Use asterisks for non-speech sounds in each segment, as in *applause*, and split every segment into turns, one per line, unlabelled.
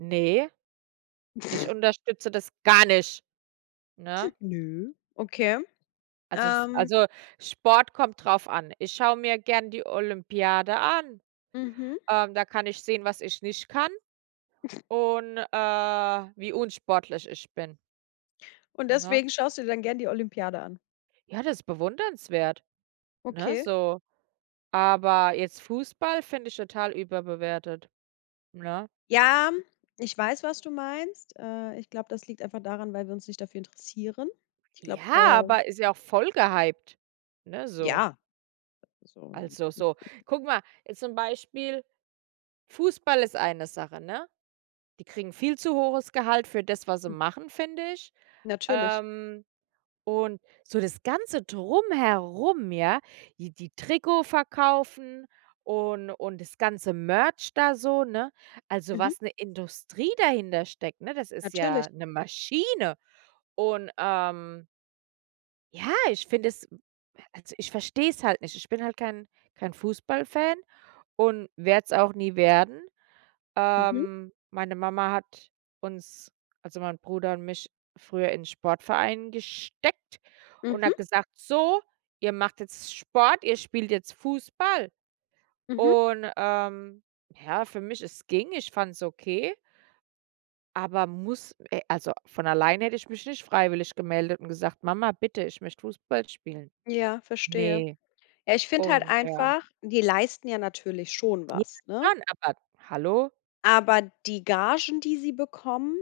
Ne, ich
*snorts*
unterstütze das gar nicht, ne?
*chuckles* Ne, okay.
Also es
Ähm
also Sport kommt drauf an. Ich schaue mir gern die Olympiade an.
Mhm.
Ähm, da kann ich sehen, was ich nicht kann
*snorts*
und, äh, wie unsportlich ich bin.
Und
Ne?
deswegen schaust du dir dann gerne die Olympiade an?
Ja das bewundernswert, ne,
Okay.
so. Aber jetzt Fußball finde ich total überbewertet, ne?
Ja, ich weiß, was du meinst. Äh, ich glaube, das liegt einfach daran, weil wir uns nicht dafür interessieren. Ich glaube,
Ja,
äh
aber ist ja auch voll gehypt. Ne, so.
Ja. So 'n.
Also so,
*unintelligible*
guck mal, zum Beispiel Fußball ist eine Sache, ne? Die kriegen viel zu hohes Gehalt für das, was sie
Hm.
machen, finde ich.
Natürlich.
Ähm, und so das ganze Drumherum, ja, die die Trikot verkaufen und und das Ganze Merch da so, ne? Also,
Mhm.
was 'ne Industrie dahintersteckt, ne, das ist
Natürlich.
ja 'ne Maschine. Und, ähm ja, ich finde es also ich verstehe es halt nicht. Ich bin halt kein kein Fußballfan und werde es auch nie werden.
Mhm.
Ähm, meine Mama hat uns, also mein Bruder und mich früher in Sportverein gesteckt und
Mhm.
hat gesagt: „So, ihr macht jetzt Sport, ihr spielt jetzt Fußball“
Mhm.
und, ähm, ja, für mich, es ging, ich fand's okay aber muss, äh also von allein hätte ich mich nicht freiwillig gemeldet und gesagt: „Mama, bitte, ich möchte Fußball spielen.“
Ja, verstehe.
Ne,
Ja, ich finde halt
und ja.
einfach, die leisten ja natürlich schon
Ja,
was, ne?
schon, aber hallo?
Aber die Gagen, die sie bekommen,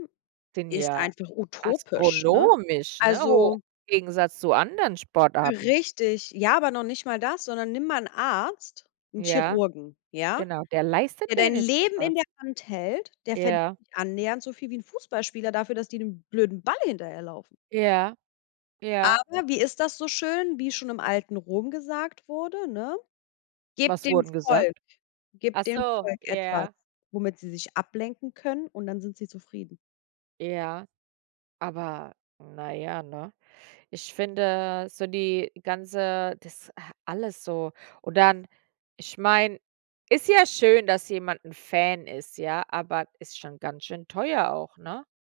Sind
ist
ja
einfach utopisch, ne?
astronomisch, ne, hoch,
Also
Gegensatz zu anderen Sportarten.
Richtig, ja, aber noch nicht mal das, sondern nimm mal 'n Arzt, 'n
Ja,
Chirurgen, ja?
genau, der
Der
leistet
dein
wenigstens
Leben in
was.
der Hand hält, der verdient
Ja.
nicht annähernd so viel wie 'n Fußballspieler dafür, dass die dem blöden Ball hinterherlaufen.
Ja. Ja.
Aber wie ist das so schön, wie schon im alten Rom gesagt wurde, ne? Gebt
Was
dem
wurde denn
Volk
gesagt? Ach
gebt dem
so,
Volk etwas,
ja.
womit sie sich ablenken können und dann sind sie zufrieden.
Ja. Aber na ja, ne? Ich finde so die ganze das a alles so. Und dann ich meine, ist ja schön, dass jemand 'n Fan ist, ja, aber ist schon ganz schön teuer auch, ne?